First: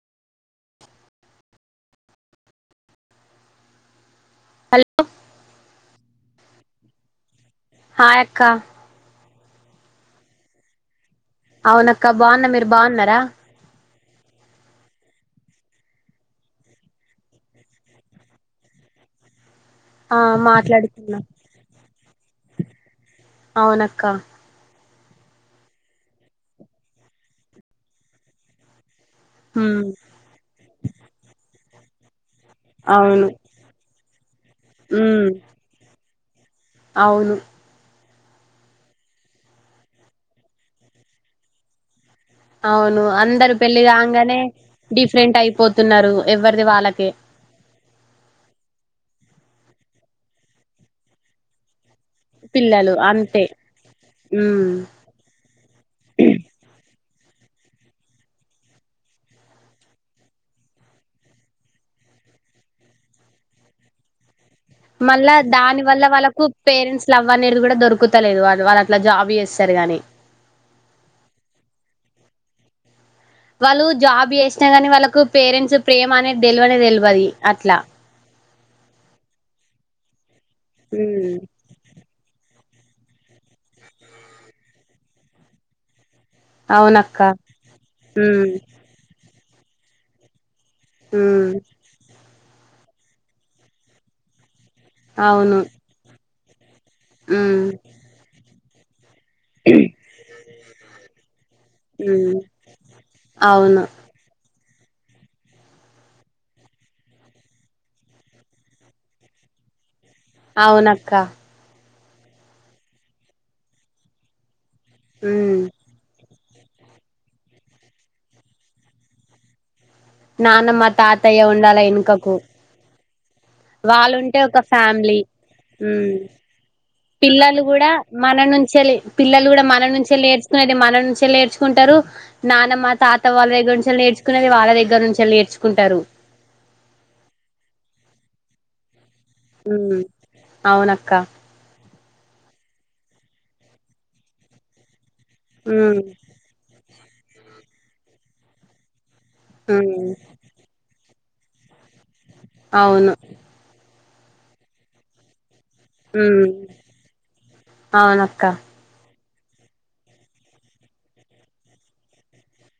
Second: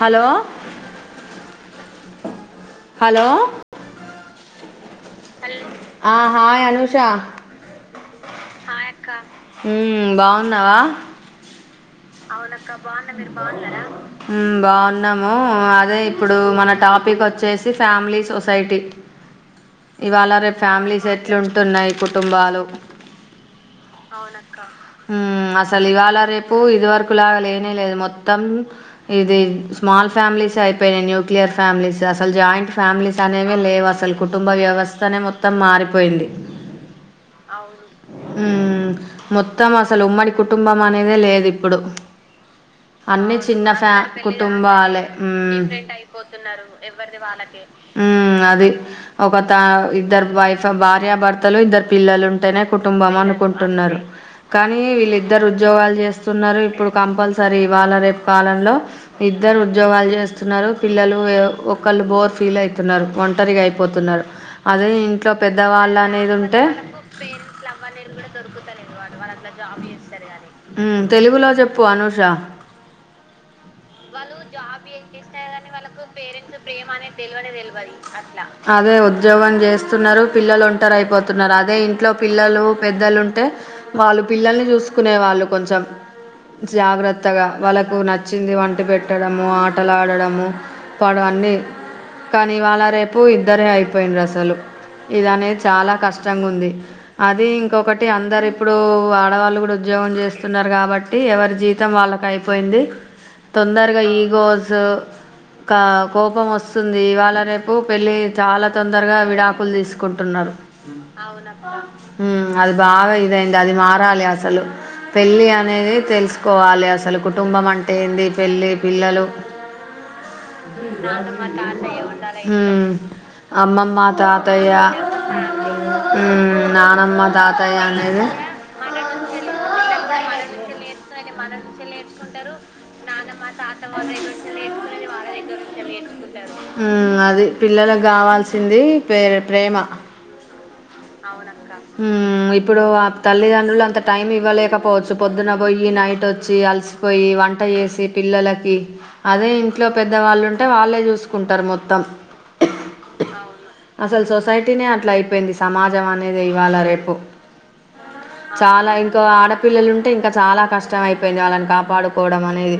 Hello hello hello hello ఆ hi Anusha hi అక్క క హుమ్... బావున్నావా అవునక్క బాగున్నా మీరు బాగున్నారా మ్ బావున్నాము అ.. అదే ఇప్పుడు మన టాపిక్ వచ్చేసి ఫ్యామిలీ సొసైటీ ఆ ఇవాళ రేపు ఫ్యామిలీస్ మాట్లాడుతున్నా ఎట్ల ఉంటున్నాయి కుటుంబాలు అవునక్క అవునక్క ఉమ్ అసలు ఇవాళ రేపు ఇదివరు మునుపులాగ లేనే లేదు మొత్తం ఇది ఉమ్ స్మాల్ ఫ్యామిలీస్ అయిపోయినై న్యూక్లియర్ ఫ్యామిలీస్ అస్ సలు జాయింట్ ఫ్యామిలీస్ అవును అనేవి లేవు అసలు కుటుంబ వ్యవస్థనే ఉమ్ మొత్తం మారిపోయింది అవును ఉమ్ మొత్తం అసలు ఉమ్మడి కుటుంబం అనేదే లేదు ఇప్పుడు అవును అన్ని అందరు చిన్న పెళ్లి ఫ్యా కాంగానే కుటుంబాలే డిఫరెంట్ ఉమ్ అయిపోతున్నారు ఎవరిది వాళ్ళకే ఉమ్ అది ఒకత ఇద్దరు వైఫ్ భార్యాభర్తలు ఇద్దరు పిల్లలు ఉంటేనే పిల్లలు కుటుంబం అంతే అనుకుంటున్నరు ఉమ్ కానీ వీళ్ళిద్దరు ఉద్యోగాలు చేస్తున్నారు, ఇప్పుడు కంపల్సరీ ఇవాళ రేపు కాలంలో ఇద్దరూ ఉద్యోగాలు చేస్తున్నారు పిల్లలు ఒకళ్ళు బోర్ ఫీల్ ఐతున్నారు ఒంటరిగా అయిపోతున్నారు అదే ఇంట్లో మళ్ళా దాని పెద్దవాళ్ళు వల్ల అనేది కొంత వాళ్ళకు ఉంటే పేరెంట్స్ లవ్ అనేటిది కూడా దొరుకుతలేదు వారు వాళ్ళు అట్లా జాబ్ చేస్తారు గాని ఊ తెలుగులో చెప్ పు అనూష వాళ్ళు జాబ్ చేసిన కాగానీ వాళ్ళకు పేరెంట్స్ ప్రేమ అనేది తెలివనే తెలివది అట్లా అదే ఉద్యోగం చేస్తున్నారు పిల్లలు ఒంటరి ఉమ్ అయిపోతున్నారు అదే ఇంట్లో పిల్లలు పెద్దలు ఉంటే వాళ్ళు పిల్లల్ని చూసుకునే వాళ్ళు కొంచెం అవునక్క జాగ్రత్తగా వాళ్ళలకు ఉమ్ నచ్చింది వంట పెట్టడం ము ఆటలాడము పడ ఉమ్ అన్నీ కానీ వాళ్ళ రేపు ఇద్దరే అయిపోయిండ్రు అసలు ఇది అనేది అవును చాలా కష్టం కష్టంగా ఉంది అది ఉమ్ ఇంకొకటి అందరి ఇప్పుడు ఆ ఆడవాళ్ళు కూడ ఉద్యోగం చేస్తున్నారు కాబట్టి ఎవరి జీవితం వాళ్ళకు ఉమ్ అయిపోయింది అవును తొందరగా ఈగో కోజు కా కోపం వస్తుంది ఇవాళ రేపు పెళ్ళి చాల తొందరగా విడాకులు తీసుకు కుంటున్నారు అవునక్క అవునక్క అది బాగ ఇదైంది అది మారాలి అసలు పెళ్ళి ఉమ్ అనేది సుకోవాలి అసలు కుటుంబం అంటే ఏంది పెళ్ళి పిల్లలు నానమ్మ తాతయ్య నానమ్మ ఉండాల తాతయ్య ఎనుకకు ఉండలా ఉ వాళ్ళుంటే ఒక ఫ్యామిలీ ఉమ్ నానమ్మ పిల్లలు తాతయ్య కూడా అనేది మన నుంచే పిల్లలు కూడా మన నుంచే నేర్చుకునేది మన నుంచి పెళ్ళి చేసుకుంటారు నానమ్మ తా నుంచి నేర్చుకుంటారు మ్ అది పిల్లలకు కావాల్సి తింది ఉహు అవునక్క మ్ ఇప్పుడు వాళ్ళ తల్లిదండ్రులు అంత టైం ఇవ్వలేకపోవచ్చు పొద్దున పోయి ఉమ్ నైట్ వచ్చి అల్సి పోయి వంట చేసి పిల్లలకి అదే ఇంట్లో ఉమ్ పెద్దవాళ్ళుంటే వాళ్ళే చూస్త కుంటార్ మొత్తం ఔను అసలు సొసైటీనే అట్లా అయిపోయింది సమాజం అనేదే ఉమ్ ఇవాళ రేపు అవునక్క చాలా కో ఆడపిల్లలు ఉంటే ఇంకా చాలా కష్టం అయిపోయింది వాళ్ళని కాపాడుకోవడం అనేది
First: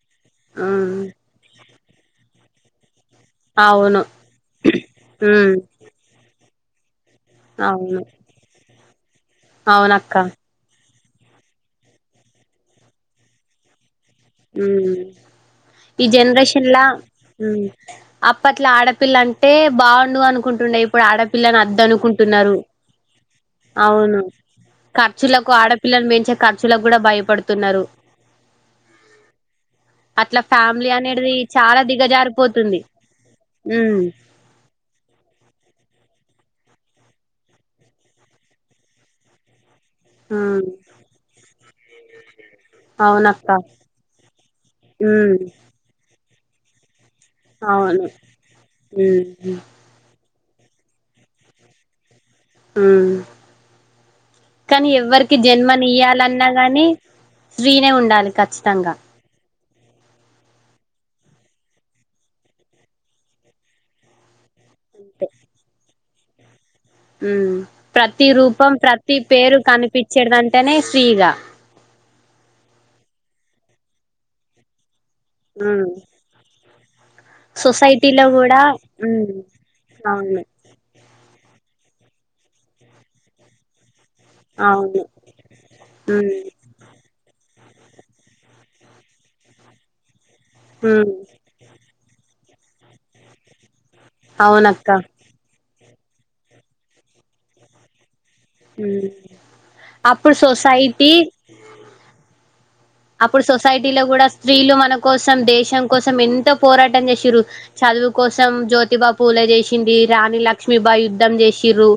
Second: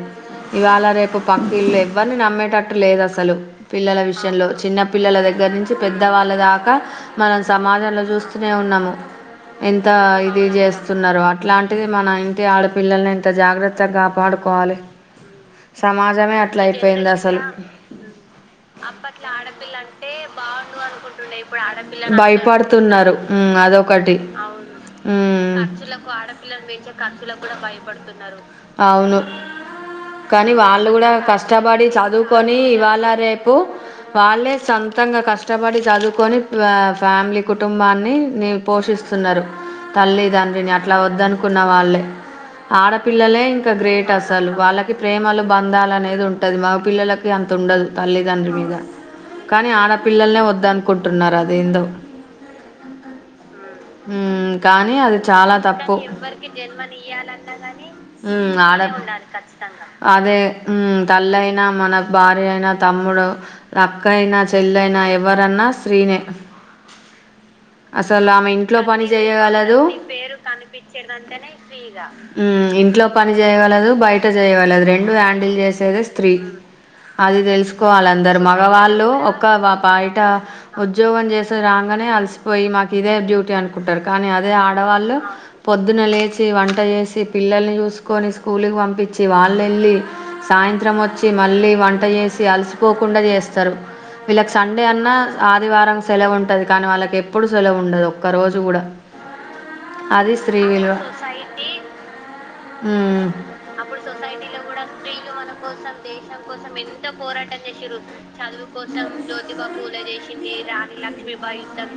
ఇవాళ ఉమ్ రేపు పక్కిల్లే వ్వరిని నమ్మేటట్టు లేదస్ తలు పిల్లల అవును విషయంలో చిన్న పిల్లల దగ్గర ఉమ్ నుంచి పెద్దవాళ్ళ దా కా మనం అవును సమాజంలో చూస్తూనే ఉన్నాము ఎంత అవునక్క ఇది చేస్ తున్నారు అట్లాంటిది మన ఇంటి ఆడపిల్లల్ని ఏంత జాగ్రత్తగా పాడుకోవాలి ఉమ్ ఈ జనరేషన్లా అసలు అప్పట్లో ఆడపిల్ల అంటే బావుండు అనుకుంటుండే ఇప్పుడు ఆడపిల్లని అద్దనుకుంటున్నారు భయపడుతున్నారు ఉమ్ అదొకటి అవును ఖర్చులకు ఉమ్ ఆడపిల్లను పెంచే ఖర్చులకు కూడా భయపడుతున్నారు అవును అట్లా కానీ వాళ్ళు ఫ్యామిలీ గుడా అనేది చాలా కష్టపడి చదువుకొని దిగజారిపోతుంది ఇవాళ రేపు మ్మ్ వాళ్ళే సొంతంగా కష్టపడి చదువుకొని ఫ్యామిలి కుటుంబాన్ని పోషిస్తున్నారు మ్మ్ తల్లిదండ్రిని అట్ల వద్దనుకున్ ఉన్నవాల్లె ఆడపిల్లలే అవునక్క ఇంక గ్రేట్ అస్ వాళ్ళకి మ్మ్ ప్రేమలు బంధాలనేవి నేది ఉంటది మా పిల్లలక్ కి అంత ఉండదు అవును తల్లిదండ్రి మీద మ్మ్ కానీ ఆడపిల్లల్నే వద్ ద్దనుకుంటున్నారు అదేందో మ్మ్ ఊమ్ కానీ అది ఎవ్వరికి చాలా తప్పు జన్మనియ్యాలన్నా గాని స్త్రీనే ఉండాలి ఊమ్ ఆడ ఖచ్చితంగా అదే ఊమ్ తల్లయినా మన భార్య అయినా తమ్ముడు అక్క అయినా చెల్లైన అంతే ఎవరన్నా స్త్రీనే ప్రతి అసలు ఆమె రూపం ఇంట్లో పని ప్రతి పేరు చేయగలదు కనిపిచ్చేటిదంటేనే స్త్రీ ఇగా ఉమ్ ఇంట్లో పని చేయగలదు బయ్ ట చేయగలదు రెన్ డు హ్యాండిల్ ఉమ్ చేసేదే స్త్రీ అది తెలుసుకోవాలి సొసైటీలో అందరు కూడా మగవాళ్ళు ఉమ్ ఒక వ బయట అవును ఉద్యోగం చేస్ ఇట్లా రాంగానే అలిసిపోయి మాకు ఇదే డ్యూటీ అనుకుంటారు. కానీ అదే అవును ఆడవాళ్ళు పొద్దున ఉమ్ లేచి వంట చేసి పిల్లల్ని చూసుకొని స్కూల్ కి పంపి చ్చి వాళ్ళెళ్లి సాయంత్రం ఉమ్ వచ్చి మళ్ళీ వం ట చేేసి అలసిపోకుండా చేస్తారు వీళ్లకు సండే అవునక్క అన్న ఆదివారం సెలవు ఉంటది కానీ వాళ్ళకి ఎప్పుడు సెలవు ఉండదు. ఒక్క రోజు కూడా హ్మ్ అది అప్పుడు స్త్రీ విలువ సొసైటీ ఉమ్. అప్పుడు సొసైటీలో అప్పుడు కూడా స్త్రీలు మన కోసం దేశం కోసం ఎంతో పోరాటం చేసిర్రు. చదువు కోసం జ్యోతిబా పూలే చేసింది రాణి లక్ష్మిీబాయ్ యుద్ధం చేసిర్రు.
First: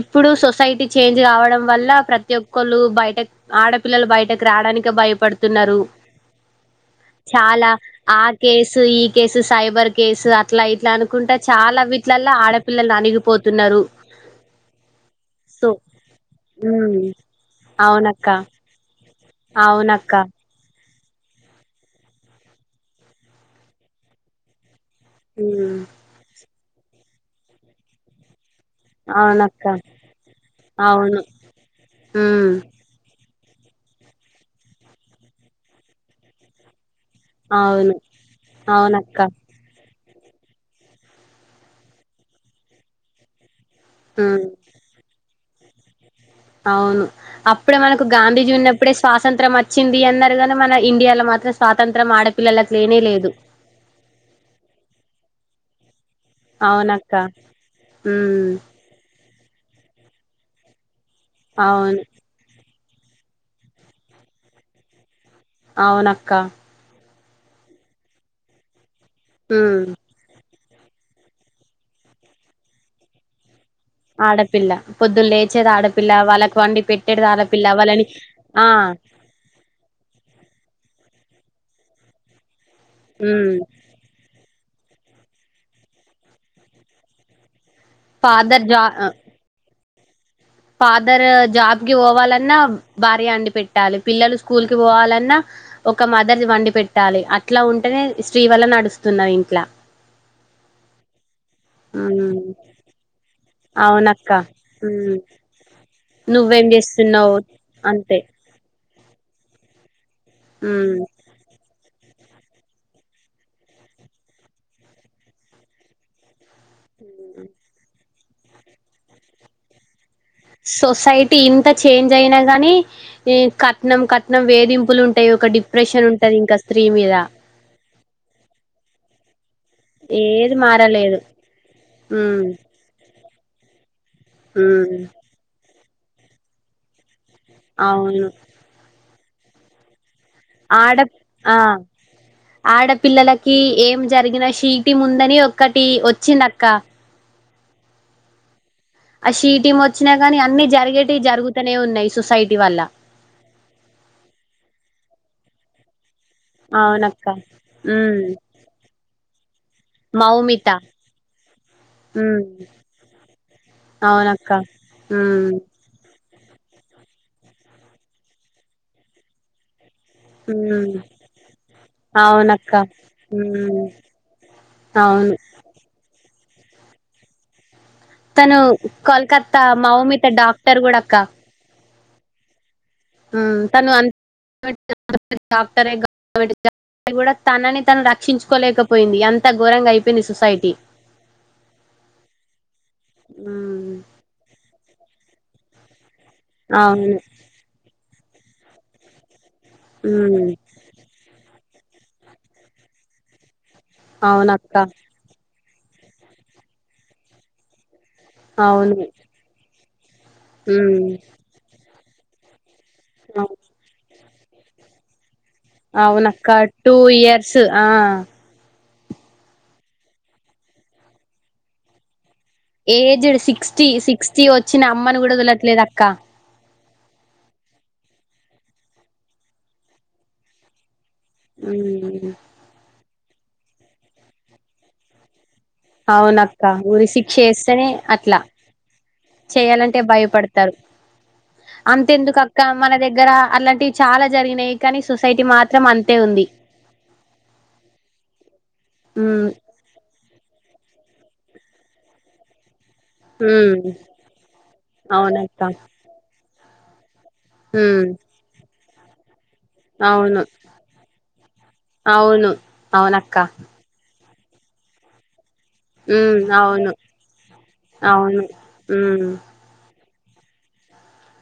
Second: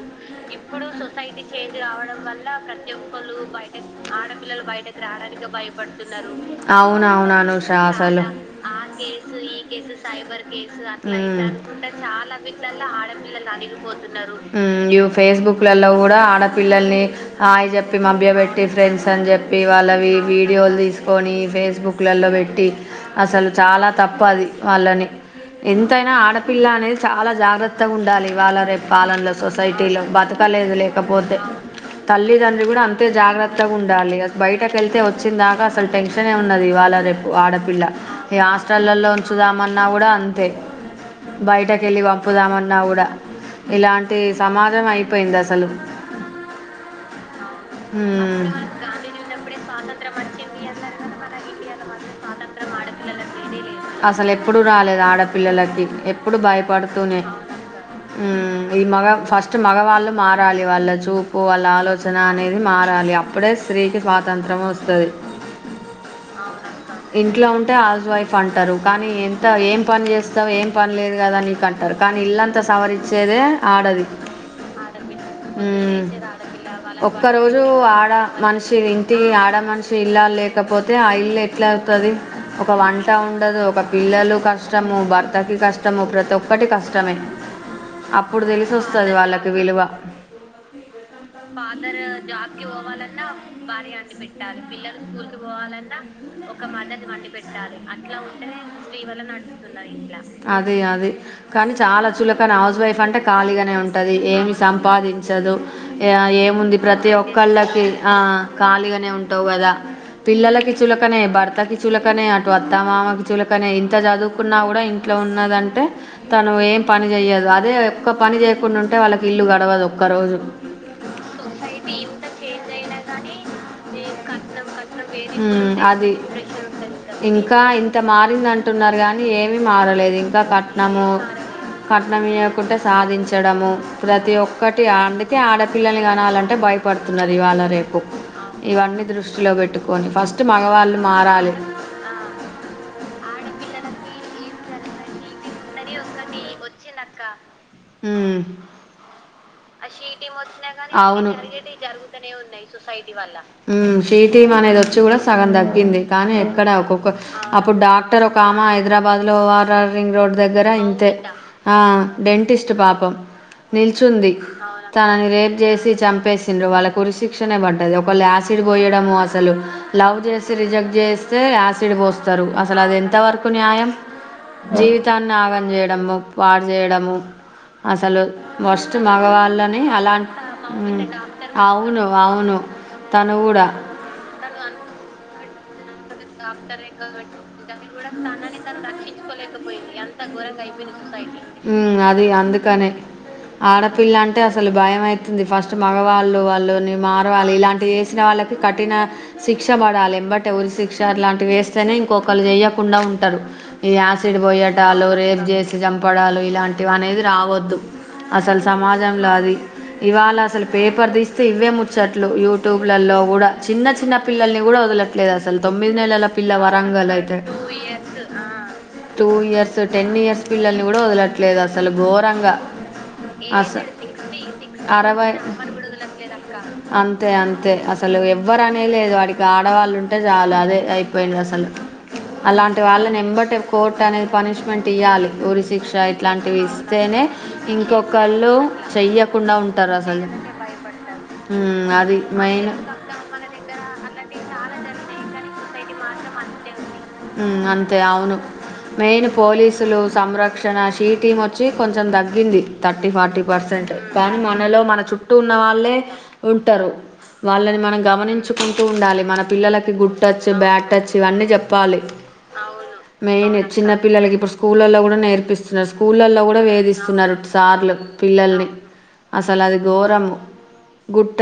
ఇప్పుడు సొసైటీ చేంజ్ కావడం వల్ల ప్రతి ఒక్కళ్లు బయట ఆడపిల్లలు బయటకు రాడానికి భయపడ్ [unintelligible] భయపడుతున్ అవునవును అనూష చాలా ఆ అసలు కేసు ఈ కేసు సైబర్ కేసు అట్లా ఇట్లా అనుకుంటా ఊమ్ చాలా వీట్లల్ల ఆడపిల్లలు అణిగిపోతున్నారు ఊమ్ ఇ ఫేసుబుక్ సో లలో కూడా ఉమ్ ఆడపిల్లల్ని హాయ్ చెప్పి అవునక్క మభ్య పెట్టి ఫ్రెండ్స్ అని చెప్పి వాళ్ళవి అవునక్క వి వీడియోలు తీస్ కొని ఫేసుబుక్ లలో పెట్టి అసలు చాలా తప్పు అది. వాళ్ళని ఉమ్ ఎంతైనా ఆడ పిల్ల అనేది చాలా జాగ్రత్తగా ఉండాలి. ఇవాల రేపు కాలంలో అవునక్క సొసైటీలో బతకలేదు అవును లేకపోతే ఉమ్ తల్లిదండ్రి కూడా అంతే జాగ్రత్ త్తగా ఉండాలి బయటకు వెళ్తే వచ్చిందాకా అసలు టెన్షన్ ఏ ఉన్నది ఇవ్వాళ రేప్ పు ఆడపిల్ల అవును ఇగ హాస్టల్లలో అవునక్క ఉంచుదామన్నా గూడా అంతే బయటకెళ్ళి పంపుదామన్నా కూడా ఇలాంటి ఉమ్ సమాజం అయిపోయింది అసల్ తలు అవును అప్పుడే మనకు మ్మ్. గాంధీజీ ఉన్నప్పుడే స్వాతంత్రం వచ్చింది అన్నారు కానీ మన ఇండియాలో మాత్రం స్వాతంత్ర్యం ఆడపిల్లలకి లేనే లేదు ది ఎ ఎప్పుడు అవునక్క భయపడుతూనే ఉమ్ అవునక్కా ఈ మగ ఫస్ట్ ఫస్ట్ మగవాళ్ళు మారాలి వాళ్ళ చూ పోవాల అవును ఆలోచన అనేది మా డాలి అప్పుడే స్త్రీకి స్వాతంత్రము వస్తది అవునక్క ఇంట్లో ఉంటే హౌస్ వైఫ్ అంటారు కానీ ఎంత ఉమ్ ఏం పని చేస్తావు ఏం పని లేదు కదా నీకు అంటారు కానీ ఇల్లంతా సవరిచ్చేదే ఆడపిల్ల పొద్దులు లేచేది ఆడపిల్ల వాళ్ళకి వండి ఉమ్ ఒక్క పెట్టేది రోజు ఆడపిల్ల వాళ్ళని ఆ ఇల్లా లేకపోతే ఆ ఇల్లు ఎట్లా అవుతుంది ఒక వంట ఉమ్ ఉండదు ఒక పిల్లలు కష్టము భర్తకి కష్టము ప్రతి ఒక్కటి కష్టమే అప్పుడు ఫాదర్ జా తెలిసిస్తది వాళ్ళకి విలువ ఫాదర్ జాబ్ కి పోవాలన్నా భార్య అండి పెట్టాలి పిల్లలు స్కూల్ కి పిల్లలు స్కూల్ పోవాలన్నా కి పోవాలన్నా ఒక మదర్ ఒక వండి మద్దతి పెట్టాలి వండి అట్లా పెట్టాలారు ఉంటేనే అట్లా స్త్రీ ఉంటే వల్ల స్త్రీ వల్ల నడుస్తున్నది ఇంట్లా నడుతున్నారు ఇట్లా అదే అదే కానీ చాలా ఉమ్ చులకాన హౌస్ వైఫ్ అంటే ఖాళీగానే ఉంటది అవునక్క ఏమి ఉమ్ సంపాదించదు నువ్వేం ఏముంది ప్రతి చేస్తున్నావు ఒక్కళ్ళకి ఆ అంతే ఖాళీగానే ఉంటు కదా పిల్లకి ఉమ్ చులకనే భర్తకి చు కనే అటు అత్త మామకి చులకనే ఇంత చదువుకున్నా కూడా ఇంట్లో ఉన్నదంటే తను ఏం పని చెయదు అదే ఒక పని చేయకుండా ఉంటే వాళ్ళ ఇల్లు గడవదు ఒక్క రోజు సొసైటీ ఇంత చేంజ్ అయినా గానీ ఇ కట్ కట్నం కట్నం వేధింపులు ఉంటాయి ఒక మ్మ్, డిప్రెషన్ అది ఉంటది ఇంకా స్త్రీ మీద ఇంకా ఇంత మారింది అంటున్నారు కానీ ఏ మారలేదు ఇంకా ఏది కట్నము మారలేదు కట్నం ఉమ్ ఇవ్వకుంటే సాధించ తొడము ప్రతి ఒక్కటి ఉమ్ [unintelligible] పిల్లల్ని కనాలంటే భయపడు తున్నది ఇవాళ రేపో అవును ఇవన్నీ దృష్టిలో పెట్టుకొని ఫస్ ఆడ ఆ ఆడపిల్లలకి ఏం జరిగిన శి ఒకటి ముందని ఒక్కటి వచ్చింది అక్క ఉమ్ ఆ షీటి షి వచ్చినా టీమ్ గాని అన్ని వచ్చినద అ జరిగేటివి జరుగుతూనే జరుగు ఉన్నాయి సొసైటీ ఉన్నాయి వల్ల సొసైటీ వల్ షీ టీమ్ అనేది వచ్చి కూడ సగం దగ్గింది కానీ ఎక్కడ ఒక్కొక్క అవునక్క అప్పుడు ఉమ్ డాక్టర్ ఒక ఆమ హైదరాబాద్ లో వర్ర్ రింగ్ రోడ్ దగ్గర మౌమిత ఇంతే ఆ ఉమ్ డెంటిస్ట్ పాపం నిల్చుంది అవునక్క తనని ఉమ్ రేపు చేసి చంపేస్ వాళ్ళకు ఊరి శిక్షణ పడ్డది ఒకళ్ళ యాసిడ్ పోయడము అసలు లవ్ చేసి రిజెక్ట్ ఉమ్ చేస్తే యాసిడ్ పోస్తారు అవునక్క అసలు అది ఎంతవరకు ఉమ్ న్యాయం జీవితాన్ని అవును ఆగం చేయడము వాడు చేేయడము అసలు తను ఫస్ట్ కోల్కత్తా మగవాళ్ళని అలా మౌమిత డాక్టర్ కూడా అవును అవును తను ఇమ్ కూడా తను ఆన్ [unintelligible] సరేగ మ్ రక్షించుకోలేకపోయింది. అంత ఘోరంగా అయిపోయింది సొసైటీ. అది అందుకనే హ్మ్. ఆడపిల్ల అంటే అసలు భయమై తుంది ఫస్ట్ మగవా వాళ్ళు వాళ్ళుని అవును. మరవాలి ఇలాంటివి చెస్ ఇచ్చిన వాలకు కటిన శిక్ష పడాలి హ్మ్. ఎంబట్టే ఊరి శి శిక్ష అట్లాంటివి వేస్తేనే ఇంకొకలు చెయ్యకుండా ఉంటరు ఈ యాసిడ్ అవునక్క. పోయటాలు రేప్ చేస్ చంపడాలు ఇలాంటివి అనేది రావొద్దు అసలు అవును. సమాజంలో ఆది ఇవాళ అసల్ హ్మ్. పేపర్ తీస్తే ఇవే ము చెట్లు యూట్యూబ్లలో గూడ అవు చిన్న చిన్న పిల్లల్ని గూడ వదలట్లే అసలు తొమ్మిది నెలల అవునక్క పిల్ల టూ వరంగల్ అయితే ఇయర్స్ ఆ టూ ఇయర్స్ టెన్ ఇయర్స్ పిల్లల్ని గూడ వదలట్లేదు అసలు ఘోరంగా ఏజ్డ్ అస సిక్స్టీ సిక్స్టీ వచ్చిన అమ్మని అరవై గూడా వదలట్ లేదు అక్క అంతే అంతే అసలు ఎవ్వరనే లేదు వాడికి ఆడవాళ్ళు ఉంటే చాలు అదే అయి [unintelligible] అసలు హ్మ్. అలాంటి వాళ్ళనే ఎంబట్టే కోర్టు అనేది పనిష్మెంట్ ఇయ్యాలి ఊరి సి అవునక్క ఊరి శిక్ష ఎస్తేనే అట్లా ఇంకొకళ్ళు చెయ్యకుండా ఉంటారు చేయాలంటే అసలు భయపడతారు ఉమ్, అది అంతెందుకు అక్క మెయిన్ మన దగ్గర అలాంటివి చాలా జరిగినాయి కానీ సొసైటీ మాత్రం అంతే ఉంది. ఉమ్ అంతే అవును మెయిన్ ఉమ్ పోలీసులు సంరక్షణ నా షి టీం వచ్చి కొంచం దగ్గింది థర్టీ ఫార్టీ ఉమ్ పర్సెంట్ కానీ మనలో మన చుట్టూ ఉన్న అవునక్క వాళ్ళే ఉం టారు వాళ్ళని మనం ఉమ్ గమనించుకుం స్తూ ఉండాలి మన పిల్ల గుడ్ అవును టచ్ బ్యాడ్ టచ్ ఇవ్వని చెప్పాలి అవును అవునక్క మెయిన్ చిన్న పిల్లలకి ప్పుడు స్కూళ్ళలో కూడా నేర్పిస్ ఉమ్ స్కూళ్లల్లో కూడా అవును వేధిస్తున్నారు సార్లు అవును పిల్లల్ని అసలు అది ఘోరం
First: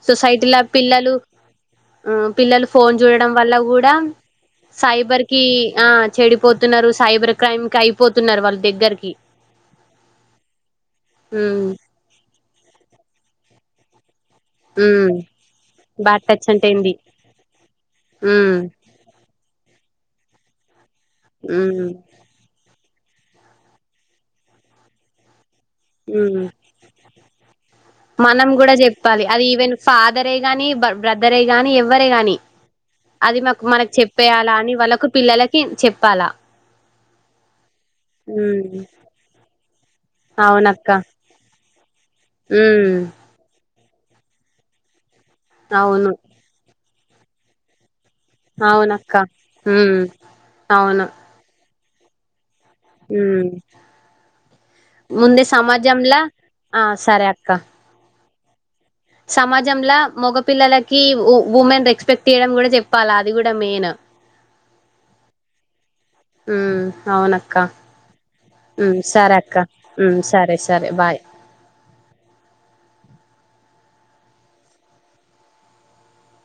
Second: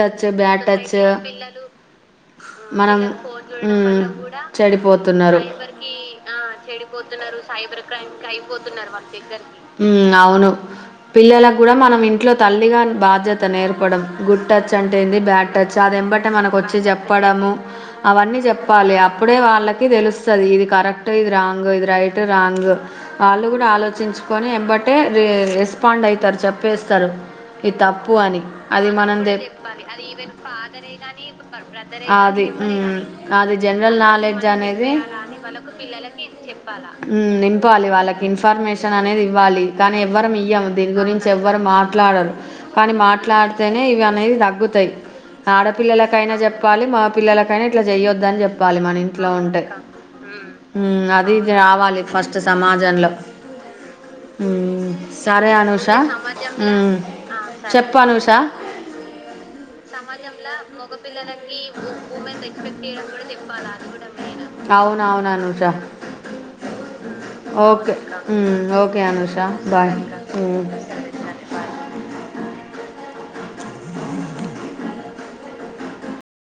సొసైటీలో పిల్లలు ఆ పిల్లలు ఫోన్ చూడడం వల్ల కూడా ఉమ్ సైబర్ చెడిపోతున్నారు కి ఆ చెడిపోతున్నారు సైబర్ క్రైమ్ కి అయిపోతున్నారు వాళ్ళ దగ్గరికి ఉమ్ అవును పిల్లల ఉమ్ కూడా మన ఇంట్లో తల్లిగాన్ బాధ్యత నేర్పడం గుడ్ టచ్ అంటే ఉమ్ ఏంది బ్యాడ్ టచ్ అది బ్యాడ్ ఎంబటే టచ్ మనకు అంటే వచ్చి ఏంది చెప్పడము అవన్నీ ఉమ్ చెప్పాలి అప్పుడే వాళ్ళకి తెలుస్తది ఇది కరెక్ట్ ఇది రాంగ్ ఉమ్ ఇది రైట్ రాంగ్ వాళ్ళు కూడా ఆలోచించుకొని ఎంబట్టే రే స్పాండ్ అవుతారు ఉమ్ చెప్పేస్తారు ఇది తప్పు అని మనం కూడా అది మన చెప్పాలి అది ఈవెన్ ఫాదరే గాని బ బ్రదరే గాని ఎవ్వరే గాని అది గాని మ్మ్ అది మాకు మనకు జనరల్ నాలెడ్జ్ చెప్పేయాలా అని అనేది వాళ్ళకు పిల్లలకి చెప్పాలా ఉ నిం వాలి వాళ్ళకి ఉమ్ ఇన్ఫర్మేషన్ అనేది ఇవ్వాలి కానీ ఎవ్వరం ఇవ్యం అవునక్క దీని గురించి ఎవ్వరు మాట్లాడరు కానీ ఉమ్ మాట్లాడితే ఇవి అనేవి తగ్గుతాయి అవును ఆడపిల్లలకైనా చెప్పాలి మా పిల్లకైనా ఇట్ల చేయో ద్ అని చెప్పాలి మన అవునక్క ఇంట్లో ఉంటే ఉమ్ అవును ఉమ్ అదిది రావాలి ఫస్ట్ సమాజంలో ఉమ్ ముందే సరే అనూషా సమాజంలా ఆ సరే అక్క చెప్పు అనూషా సమాజంలా మొగపిల్లలకి ఉమె మెయిన్ అవున అవును అనుష ఉమ్ అవునక్క ఓకే ఓకే ఉమ్ సరే అనుషా అక్క బాయ్ ఉమ్ సరే సరే బాయ్